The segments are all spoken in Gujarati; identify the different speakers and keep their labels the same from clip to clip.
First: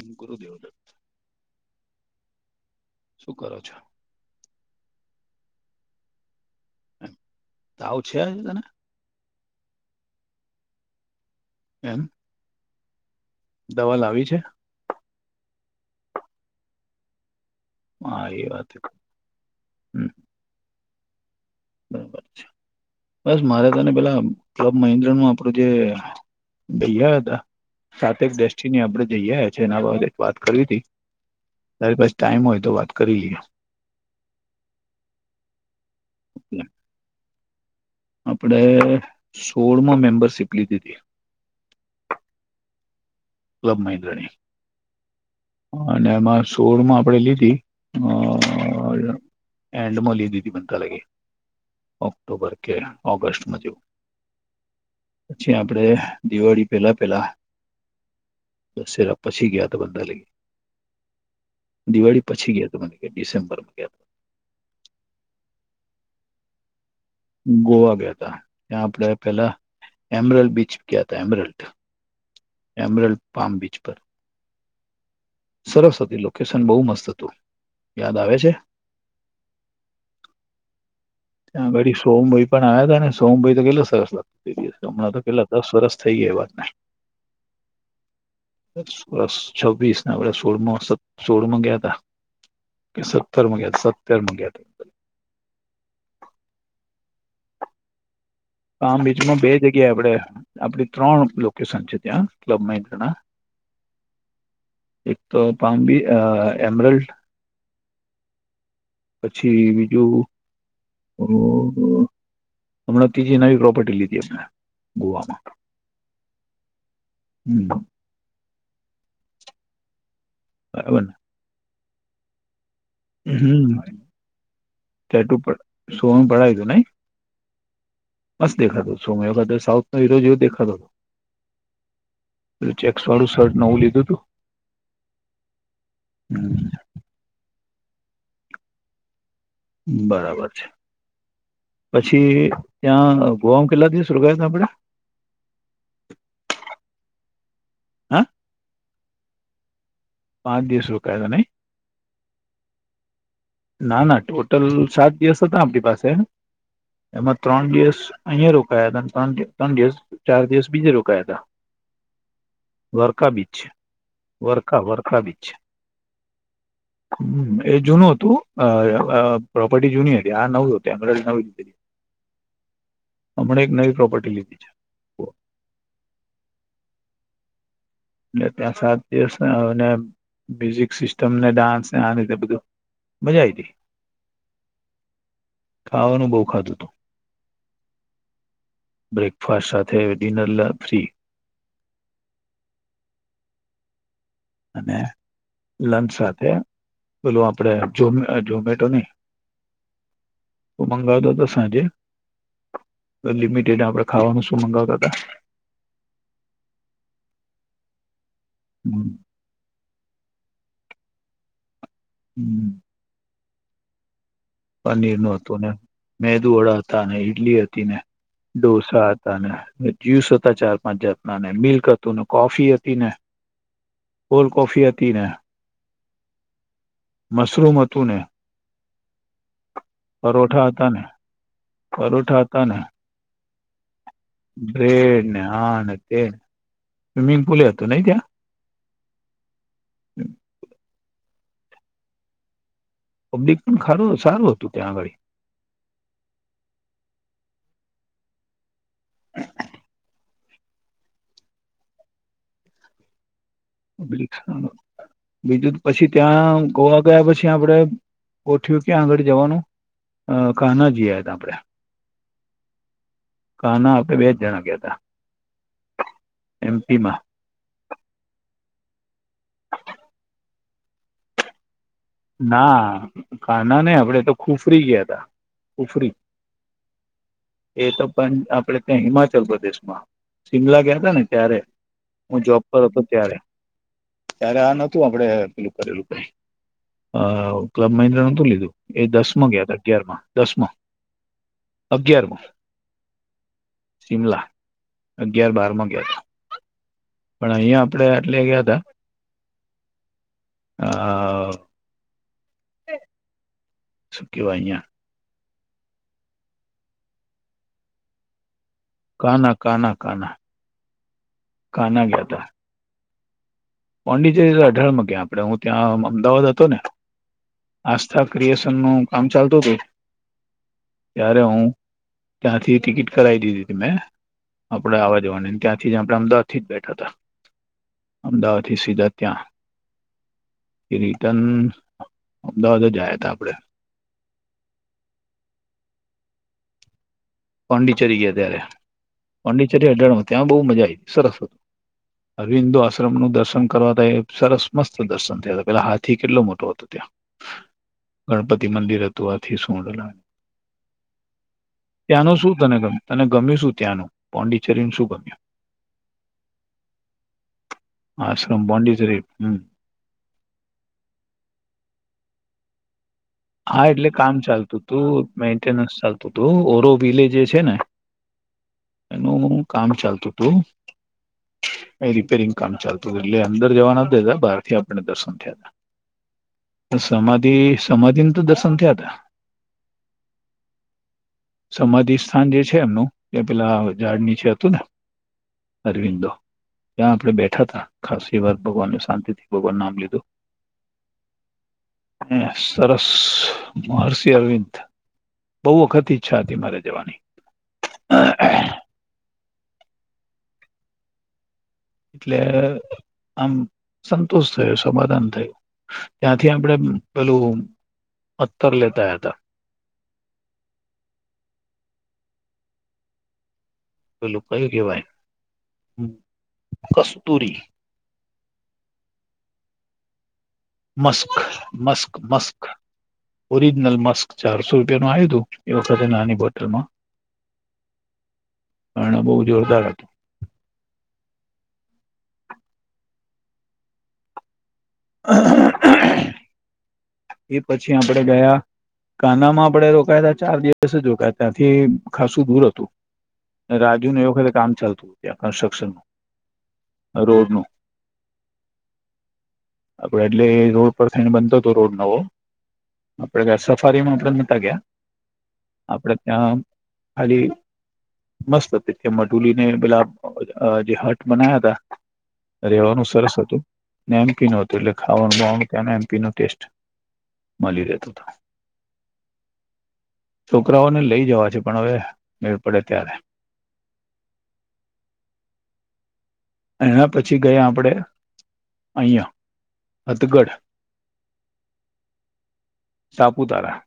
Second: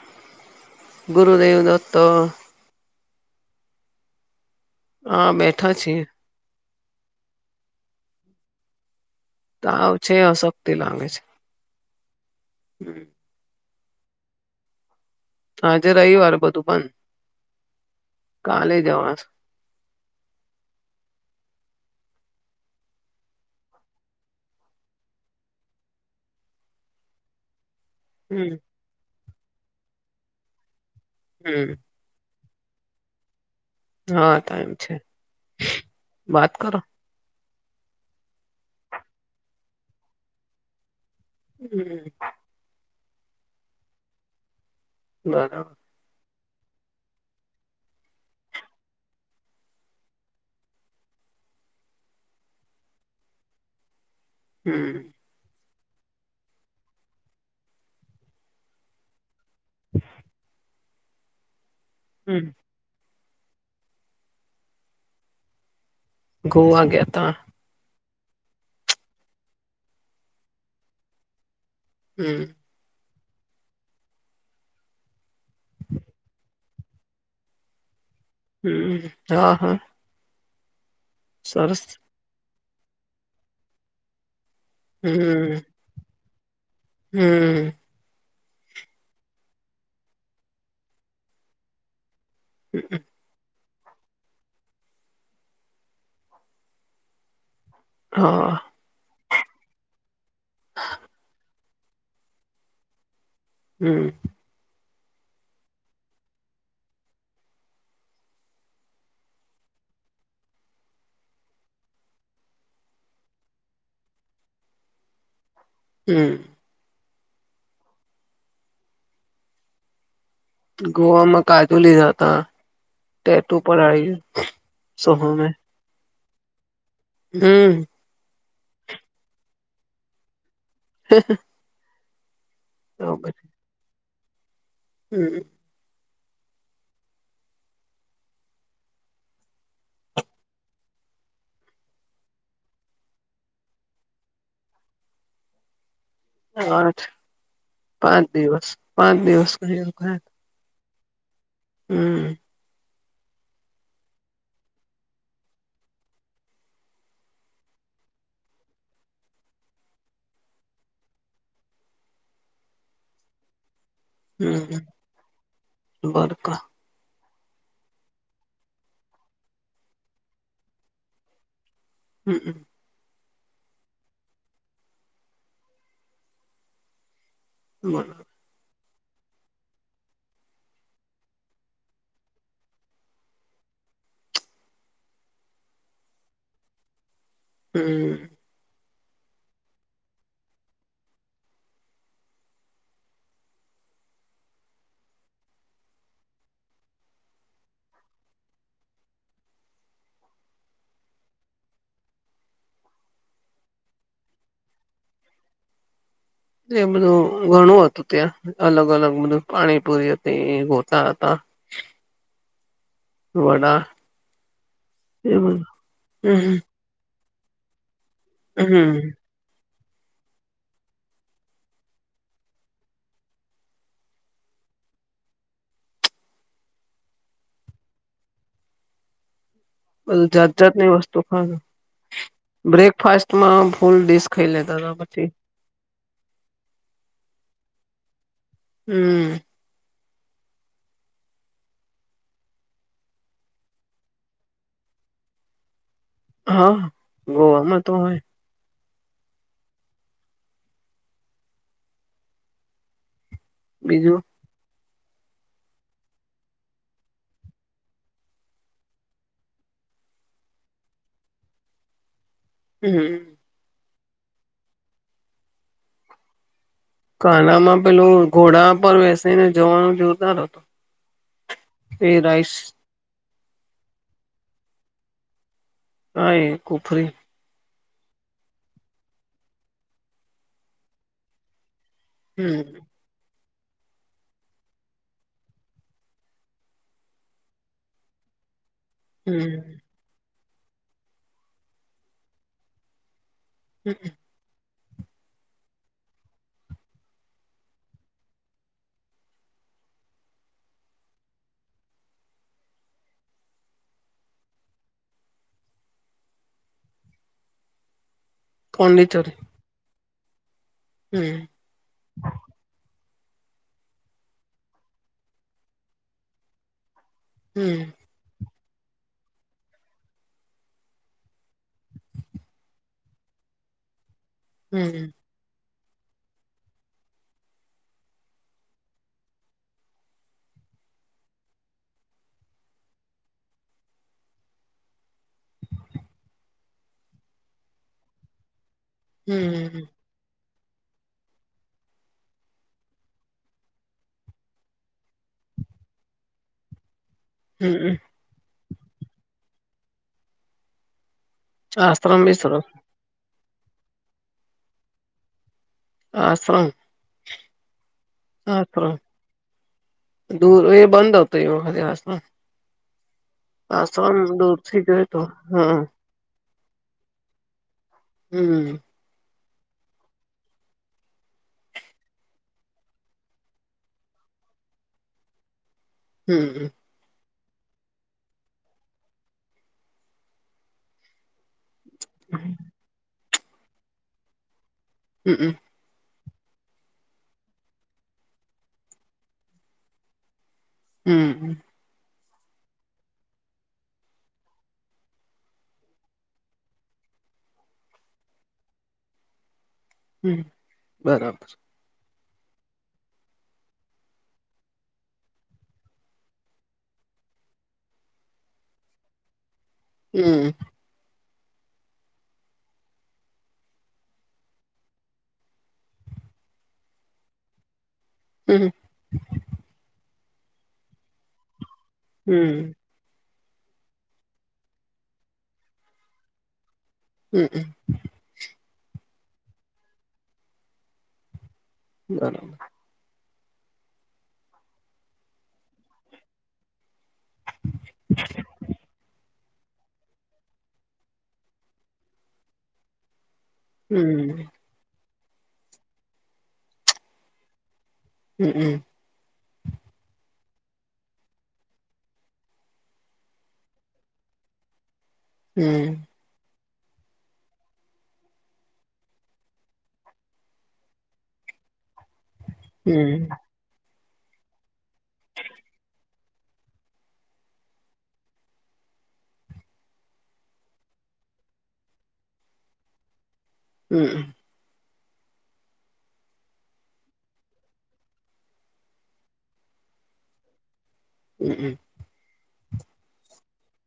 Speaker 1: એમ ગુરુદેવ
Speaker 2: ગુરદેવ દો હતો
Speaker 1: શું કરો છો
Speaker 2: હા બેઠા છીએ
Speaker 1: તાવ છે હવે તન
Speaker 2: તાવ છે અશક્તિ લાગે છે
Speaker 1: એમ
Speaker 2: હમ
Speaker 1: દવા લાવી છે
Speaker 2: આજે રવિવાર બધું પણ
Speaker 1: હા એ વાત હમ બરાબર બસ મારે તને પેલા ક્લબ મહેન્દ્ર નું આપણું જે ભૈયા એ હતા સાથે જ
Speaker 2: હમ
Speaker 1: ડેસ્ટિની આપડે જઈ આ છેએ એના બા એક વાત કરવી હતી
Speaker 2: હમ
Speaker 1: તારી પાસે ટાઈમ હોય તો વાત કરી લઈએ
Speaker 2: હા તો ટાઈમ છે વાત કરો
Speaker 1: આપણે સોળમાં મેમ્બરશીપ લીધી હતી
Speaker 2: હમ
Speaker 1: ક્લબ મહેન્દ્રણી
Speaker 2: બરાબર
Speaker 1: અને એમાં સોળમાં આપણેે લીધી અ એન્ડ મો લીદી બતા લાગી ઓક્ટોબર કે ઓગસ્ટ મ
Speaker 2: હમ.
Speaker 1: આપડે દિવાળી પેલા પેલા દશેરા પછી ગયા તો બધા લઈ ગ દિવાળી
Speaker 2: હમ
Speaker 1: પછી ગયા તો મને કે ડિસેમ્બરમાં ગયા
Speaker 2: ગોવા ગેટ
Speaker 1: ગોવા ગયા ત ત્યાં આપડ પેલા એમરલ બીચ ગયા ત એમરલ
Speaker 2: હમ
Speaker 1: એમરલ પામ બિચ પર સરસ હતી લોકેશન બહુ મસ્ત હતું. યાદ આવે છે
Speaker 2: હમ હા હા.
Speaker 1: ત
Speaker 2: સરસ
Speaker 1: ઘડી સોમભાઈ પણ આયાત ને અને સોમભાઈ તો ગેલો સરસ હમણાં તો પેલા
Speaker 2: હમ
Speaker 1: દસ વરષ થઈ ગયા એ વાતને
Speaker 2: હમ.
Speaker 1: સ છવ્વીસ આપણે સોળમાં સત સોળમાં ગ્યાતા કે સત્તરમાં ગ સત્તરમાં ગયા ત?
Speaker 2: હા.
Speaker 1: જેમાં બે જગ્યા આપે આપડી ત્રણ લોકેશન છે ત્યાં ક્લબ મહેન્દ્રના
Speaker 2: હમ.
Speaker 1: એક તો પામ્બી એમરલ્ડ પછી બીજું હમણાં ત્રીજી નવી પ્રોપર્ટી લીધી હમણા ગોવામાં
Speaker 2: હમ.
Speaker 1: હમ. બરાબર ને
Speaker 2: ગોવામાં કાજુ લીધાતા ટેટુ
Speaker 1: હમ
Speaker 2: પડાઈ સોહમે,
Speaker 1: તો પડાયું તું નહી
Speaker 2: હમ.
Speaker 1: બસ દેખાતો છું મે વખતે સાઉથ નો હીરો જેવ દેખાતો હતો
Speaker 2: હ.
Speaker 1: ચેક્સ વાળું શર્ટ નવું લીધું હતું.
Speaker 2: હમ.
Speaker 1: હમ બરાબર છે પછી ત્યાં ગોવામ કેલ્લા દિવસ રોકાયાત આપણેે?
Speaker 2: આઠ પાંચ દિવસ પાંચ દિવસ કર્યો
Speaker 1: ક જા નને
Speaker 2: હમ
Speaker 1: ના ના ટોટલ સાત દિવસ હતા આપણી પાસે એમાં ત્રણ દિવસ અહિયાંયા રોકાયા હતા, ત્રણ ત્રણ દિવસ ચાર દિવસ બીજે રોકાયા હતા.
Speaker 2: [unintelligible]
Speaker 1: વર્કા બીચ વર્કા
Speaker 2: હમ
Speaker 1: વર્કા બીચ
Speaker 2: બરકા
Speaker 1: હમ એ જૂનું હતું, પ્રોપર્ટી જૂની હતી આ નવું હત આંગ્રે નવી -
Speaker 2: હમ હમ.
Speaker 1: હમણા એક નવી પ્રોપર્ટી લીધી છે
Speaker 2: બરો
Speaker 1: એટલે ત્યા સાદ એ મ્યુઝિક સિસ્ટમ ને ડાન્સને આ રીતે બધું મજા આવીટી
Speaker 2: [unintelligible]
Speaker 1: ખાવાનું બહુ ખાધું હતું.
Speaker 2: હમ
Speaker 1: બ્રેકફાસ્ટ સાથે ડિનર ફ્રી. અ લંચ સાથે બેલું આપણે ઝોમેટો નને તો મંગાાવ દ તો સાજે લિમિટેડ આપણે ખાવાનું શું મંગાવતા હતા
Speaker 2: એ બધું ઘણું હતું ત્યાં અલગ અલગ બધું પાણી પૂરી ગતા હતા
Speaker 1: હમ
Speaker 2: હવાડા
Speaker 1: પનીર નું હતું ને મેદુ વડા હતા અનેને ઈડલી હતી ને
Speaker 2: હમ
Speaker 1: ડઢોસા હતા ને જ્યુસ હતા ચાર પાંચ જાતના ને મિલ્ક હતું ને કોફી હતી ને કોલડ કફીિયા તન હ મશરૂમ હતું ને
Speaker 2: પલ જાત
Speaker 1: પરોઠા
Speaker 2: જાત
Speaker 1: હતા
Speaker 2: ની
Speaker 1: ને
Speaker 2: વસ્તુ ખા
Speaker 1: પરોઠા હતા ને
Speaker 2: બ્રેકફાસ્ટમાં ફૂલ ડીશ ખાઈ લેતા હતા
Speaker 1: બ્રેડ
Speaker 2: પછી
Speaker 1: ને આ ને તે સ્વિમિંગ પુલ એતોું નહ ત્યા
Speaker 2: હમ
Speaker 1: હમ પબ્લિક પણ ખારું સારું હતું ત્યાં આગળ
Speaker 2: હા ગોવામાં તો હોય
Speaker 1: [unintelligible]
Speaker 2: બીજું
Speaker 1: બીજું પછી ત્યાં ગોવા ગયા પછી આપડે કોઠ્યું કે્યા આગળ જવાનું અ ક ના જઈએ આપણેે
Speaker 2: હમ
Speaker 1: ના બે જ જણા કતા
Speaker 2: ખાનામાં પેલું ઘોડા પર વસીને જવાનું જોતાાર હતું
Speaker 1: ના કાના ને આપણેે તો ખુફરી ગયા તા ખુફરી
Speaker 2: હ કોફરી
Speaker 1: એ તો પણ આપડે ત્યાં હિમાચલ પ્રદેશમાં શિમલા ગયા તા ને ત્યારે હું જોબ
Speaker 2: હમ
Speaker 1: પર હતો ત્યારે ત્યારે આ નતું આપડે પેલું કરેલું અ ક્લબ મહિન્દ્રા નોતું લીધું એ દસ માં ગયા
Speaker 2: હમ
Speaker 1: હતા અગિયાર માં દસમાં અગિયારમાં શિમલા અગિયાર બારમાં ગયા હતા પણ અહિયાં આપડે એટલે ગયા ત હ હ સુ કવા અયા
Speaker 2: પોંડિચેરી
Speaker 1: કના કના કના
Speaker 2: હમ
Speaker 1: કના ગયાતા પોડિજ અઢળમાં ગ આપણેે હું ત્યાં અમદાવાદ હતો ને
Speaker 2: હમ
Speaker 1: આસ્થા કરીએ ન કામ ચાલતું હતું ત્યારે હું ત્યાંથી ટિકિટ કરાવી દીધી ત મેં આપડે
Speaker 2: હમ
Speaker 1: આવવા જવાની ત્યાંથી જ આપે અમદાવાદ થી જ બેઠા હતા અમદાવાદ થી સીધા ત્યાં એ રિટર્ન અમદાવાદ જયા હતા આપડે પાંડિચેરી ગયા ત્યારે પોંડીચેરી
Speaker 2: હમ
Speaker 1: હઢણમાં ત્યાં બહુ મજા આવી સરસ હતું અરવિંદો આશ્રમનુંનુ દર્શન કરવા ત એ સરસ મસ્ત દર્શન થયા હતા પેલા હાથી કેટલો મોટો હતો ત્યાં
Speaker 2: હમ
Speaker 1: ગણપતિ મંદિર હતવાથી સૂડ લાગ
Speaker 2: આશ્રમ
Speaker 1: ત્યાંનું શું
Speaker 2: વિશ્રમ
Speaker 1: તને ગ તને ગમ્યું શું ત્યાંનું પોંડિચેરી શું ગમ્યું
Speaker 2: આશ્રમ આશ્રમ
Speaker 1: પોંડિચેરી હમ
Speaker 2: દૂર એ બંધ હતો એ વખતે હાસમાં
Speaker 1: હા એટલે કામ
Speaker 2: થી જોય તો
Speaker 1: ચાલતુંતું
Speaker 2: હમ
Speaker 1: મેન્ટેનન્સ ચાલતુંતું ઓરો વિલે જે છે, ને
Speaker 2: હમ.
Speaker 1: નું કામ ચાલતું હતું. રિપેરિંગ કામ ચાલતું હતું એટલે અંદર જવા ના દેતા બારથી આપણને દર્શન થયા હતા
Speaker 2: હમ.
Speaker 1: તે સમાધિને તો દશૅન થયાતા સમાધિ સાજે છે, એમનું એ પેલા ઝાડ નીચે હતું ને
Speaker 2: હમ
Speaker 1: અરવિંદો ત્યાં આપણે બેઠા હતા ખાસસી વાર ભગવાનને શાંતિથી ભગવાન નામ લીધું
Speaker 2: હમ.
Speaker 1: અયા સર મહર્ષિ અરવિંદ બોવ વખત ઈચ્છા હતી મારે જવાની
Speaker 2: હમ બરાબર
Speaker 1: એટલે આમ સંતોષ થયો સમાધાન થ ત્યાંથી આપણેે પેલું અતર લેતા હતા.
Speaker 2: હમ.
Speaker 1: પેલું કયું કેહેવાય કસ્તુરી
Speaker 2: હમ.
Speaker 1: મસ્ક મસ્ક મસ્ક
Speaker 2: હમ
Speaker 1: ઓરિજનલ મસ્ક ચારસો રૂપિયાનું આવ્યુંતું એ વખતે નાની બોટલમાં
Speaker 2: હમ હમ.
Speaker 1: પણ બોવ જોરદાર હતું.
Speaker 2: બરાબર.
Speaker 1: [inaudible] એ પછી આપણેે ગયા કાનામાં આપડે રોકાયા હતા ચાર દિવસ જ રોકાયા ત્યાંથી ખાસું દૂર હતું. રાજુનું એ
Speaker 2: હમ
Speaker 1: વખતે કામ ચાલતું ત્યાં કન્સ્ટ્રક્શનનું રોડનું
Speaker 2: હમ હમ.
Speaker 1: આપડે એટલે એટલે રોડ પર થઈને બનતો હતો રોડ નવો આપણે સફારીમાં આપણે નતા ગયા આપણે ત્યાં ખાલી. મસ્ત હતી જે મઢુલીને પેલા અ જે હટ બનાયા હતા.
Speaker 2: હમ
Speaker 1: રેવાનું સરસ હતું ને એમપીનુ હતું એટલે ખાવાનુંબાવાનું તયાનુ એમપી નુ ટેસ્ટ માલી રહેતો તો છોકરાઓને લઈ જવા છે, પણ હવે મેળ પડે ત્યારે
Speaker 2: હમ.
Speaker 1: એના પછી ગયા આપણેે અહીયા હથગઢ
Speaker 2: હમ હમ.
Speaker 1: સાપુતારા.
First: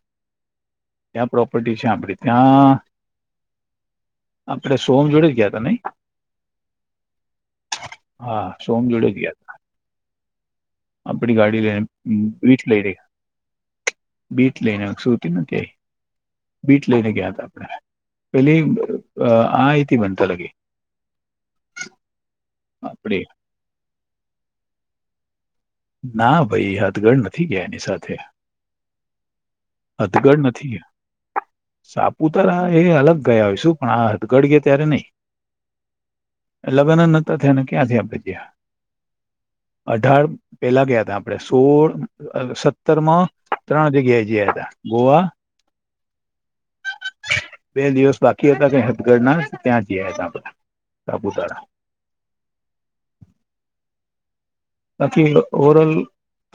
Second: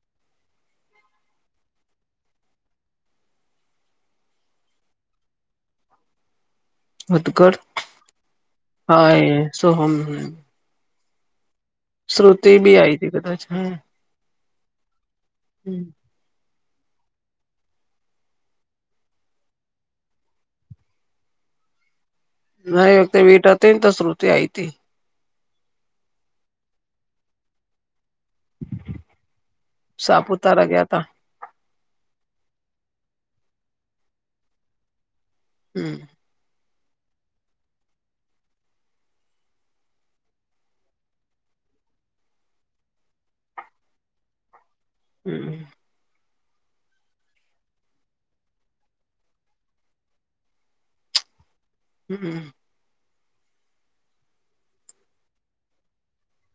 Speaker 1: ત્યાં પ્રોપર્ટી છે, આપડી ત્યાં આપડે સોમ જોડે જ ગયા ત નહી?
Speaker 2: [unintelligible] હા સોહમ
Speaker 1: આપણી ગાડી લેને
Speaker 2: શ્રુતિ
Speaker 1: બીઠ
Speaker 2: બી
Speaker 1: લઈ
Speaker 2: આઈ હતી કદાચ હ
Speaker 1: બીટ લઈને સુુંરતી નથીય બીટ લઈને ગયા હતા આપણે પેલી આ એથી બનતા લગે
Speaker 2: ના ઓય તે વીતે હતી ને તો શુરતિ આઈતી
Speaker 1: ના ભાઈ હાથગર નથી ગયા એની સાથે હથગઢ નથી
Speaker 2: સાપુતારા ગયા તા
Speaker 1: સાપુતારા એ અલગ ગયા હોય શું પણ આ હથગડ ગયા ત્યારે નહી
Speaker 2: હમ
Speaker 1: લગ્ન ન તો થાયને ક્યાંથી આપે ત અઢાર પેભા ગયા ત આપણે સોળ સત્તર માં ત્રણ જગ્યાએ જયા હતા ગોવા
Speaker 2: હમ
Speaker 1: બે દિવસ બાકી હતા ક હદગઢ ના ત્યાં જયા હતા આપણે સાપુતારા
Speaker 2: હમ
Speaker 1: બાકી ઓવર ઓલ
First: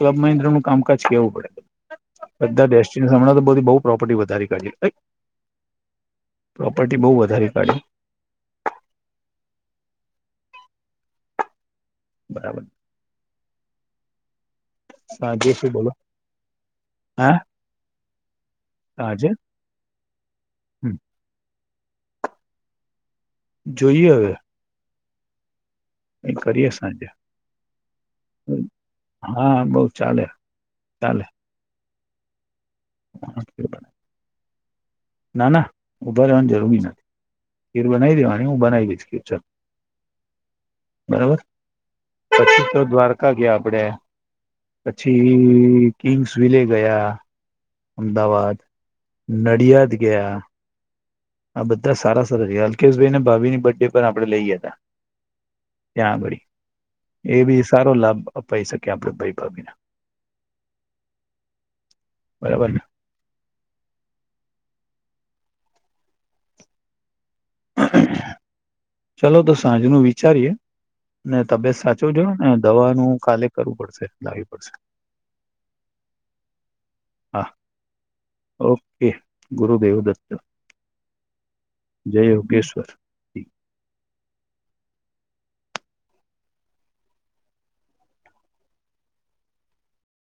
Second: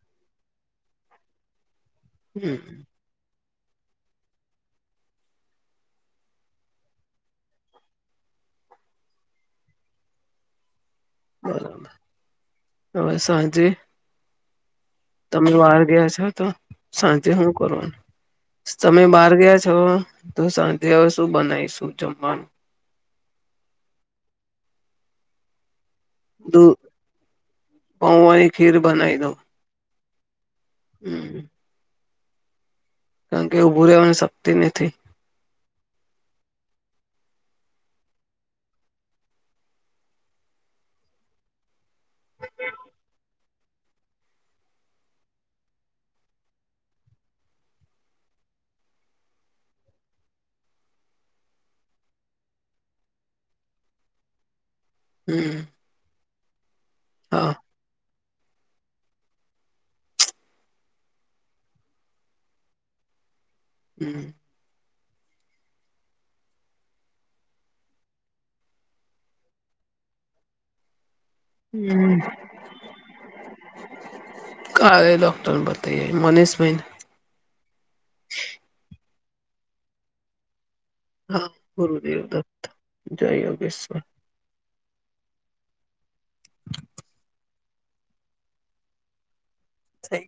Speaker 1: ક્લબ મન્દ્ર નું કામકાજ કેવું પડે
Speaker 2: હમ
Speaker 1: બધા ડેસ્ટિનેશન હમણાં તો બધી બહ પ્રોપર્ટી વધારે કરી પ્રોપર્ટી બહુ વધારે કાઢી
Speaker 2: [inaudible] બરાબર
Speaker 1: બરાબર
Speaker 2: હવે સાંજે તમે
Speaker 1: સાંજે શું
Speaker 2: બહાર
Speaker 1: બોલો
Speaker 2: ગયા છો તો શાંતિ
Speaker 1: હા
Speaker 2: શું કરવાનું તમે
Speaker 1: સાંજે
Speaker 2: બહાર ગયા છો તો સાંજે
Speaker 1: હમ
Speaker 2: હવે શું બનાવીશું જમવાનું
Speaker 1: જોઈએ હવે એ કરી
Speaker 2: દૂ
Speaker 1: અસાજ
Speaker 2: પૌવાની ખીર બનાવી દઉં
Speaker 1: હા બઉ ચાલે ચાલે
Speaker 2: હમ કારણ કે ઉઊભું રહેવાની શક્તિ નથી
Speaker 1: ના ના ઉઊભા રહેવાની જરૂરી નથી ખીર બનાવી દેવાવાની હું બનાવી દશ ખીરચન બરોબર પછી તો દ્વારકા ગયા આપણેે પછી કિંગ્સ વિલે ગયા અમદાવાદ નડિયાદ ગયા આ બધા સારા સરા છે અલ્કેશભાઈને ભાી ની બર્થ ડે પણ આપણે લઈ ગયા હતા
Speaker 2: હમ
Speaker 1: ત્યાં આગળ એ
Speaker 2: હા
Speaker 1: બી સારો લાભ અપાઈ શકીએ આપણે ભાઈ ભાવીને બરાબર ને
Speaker 2: હમ
Speaker 1: ચલો તો સાંજનું વિચારીએે ને તબિયત સાચો જો
Speaker 2: હમ
Speaker 1: ને દવાનું કાલે કરવું પડશે લાવવી પડશે
Speaker 2: કાે ડોક્ટર બતાએ મનીષ ભાઈન
Speaker 1: હા ઓકે ગુરુદેવ દત્ત
Speaker 2: હા ગુરુદેવ
Speaker 1: જય
Speaker 2: દત્ત
Speaker 1: યોગેશ્વર
Speaker 2: જય યોગેશ્વર થ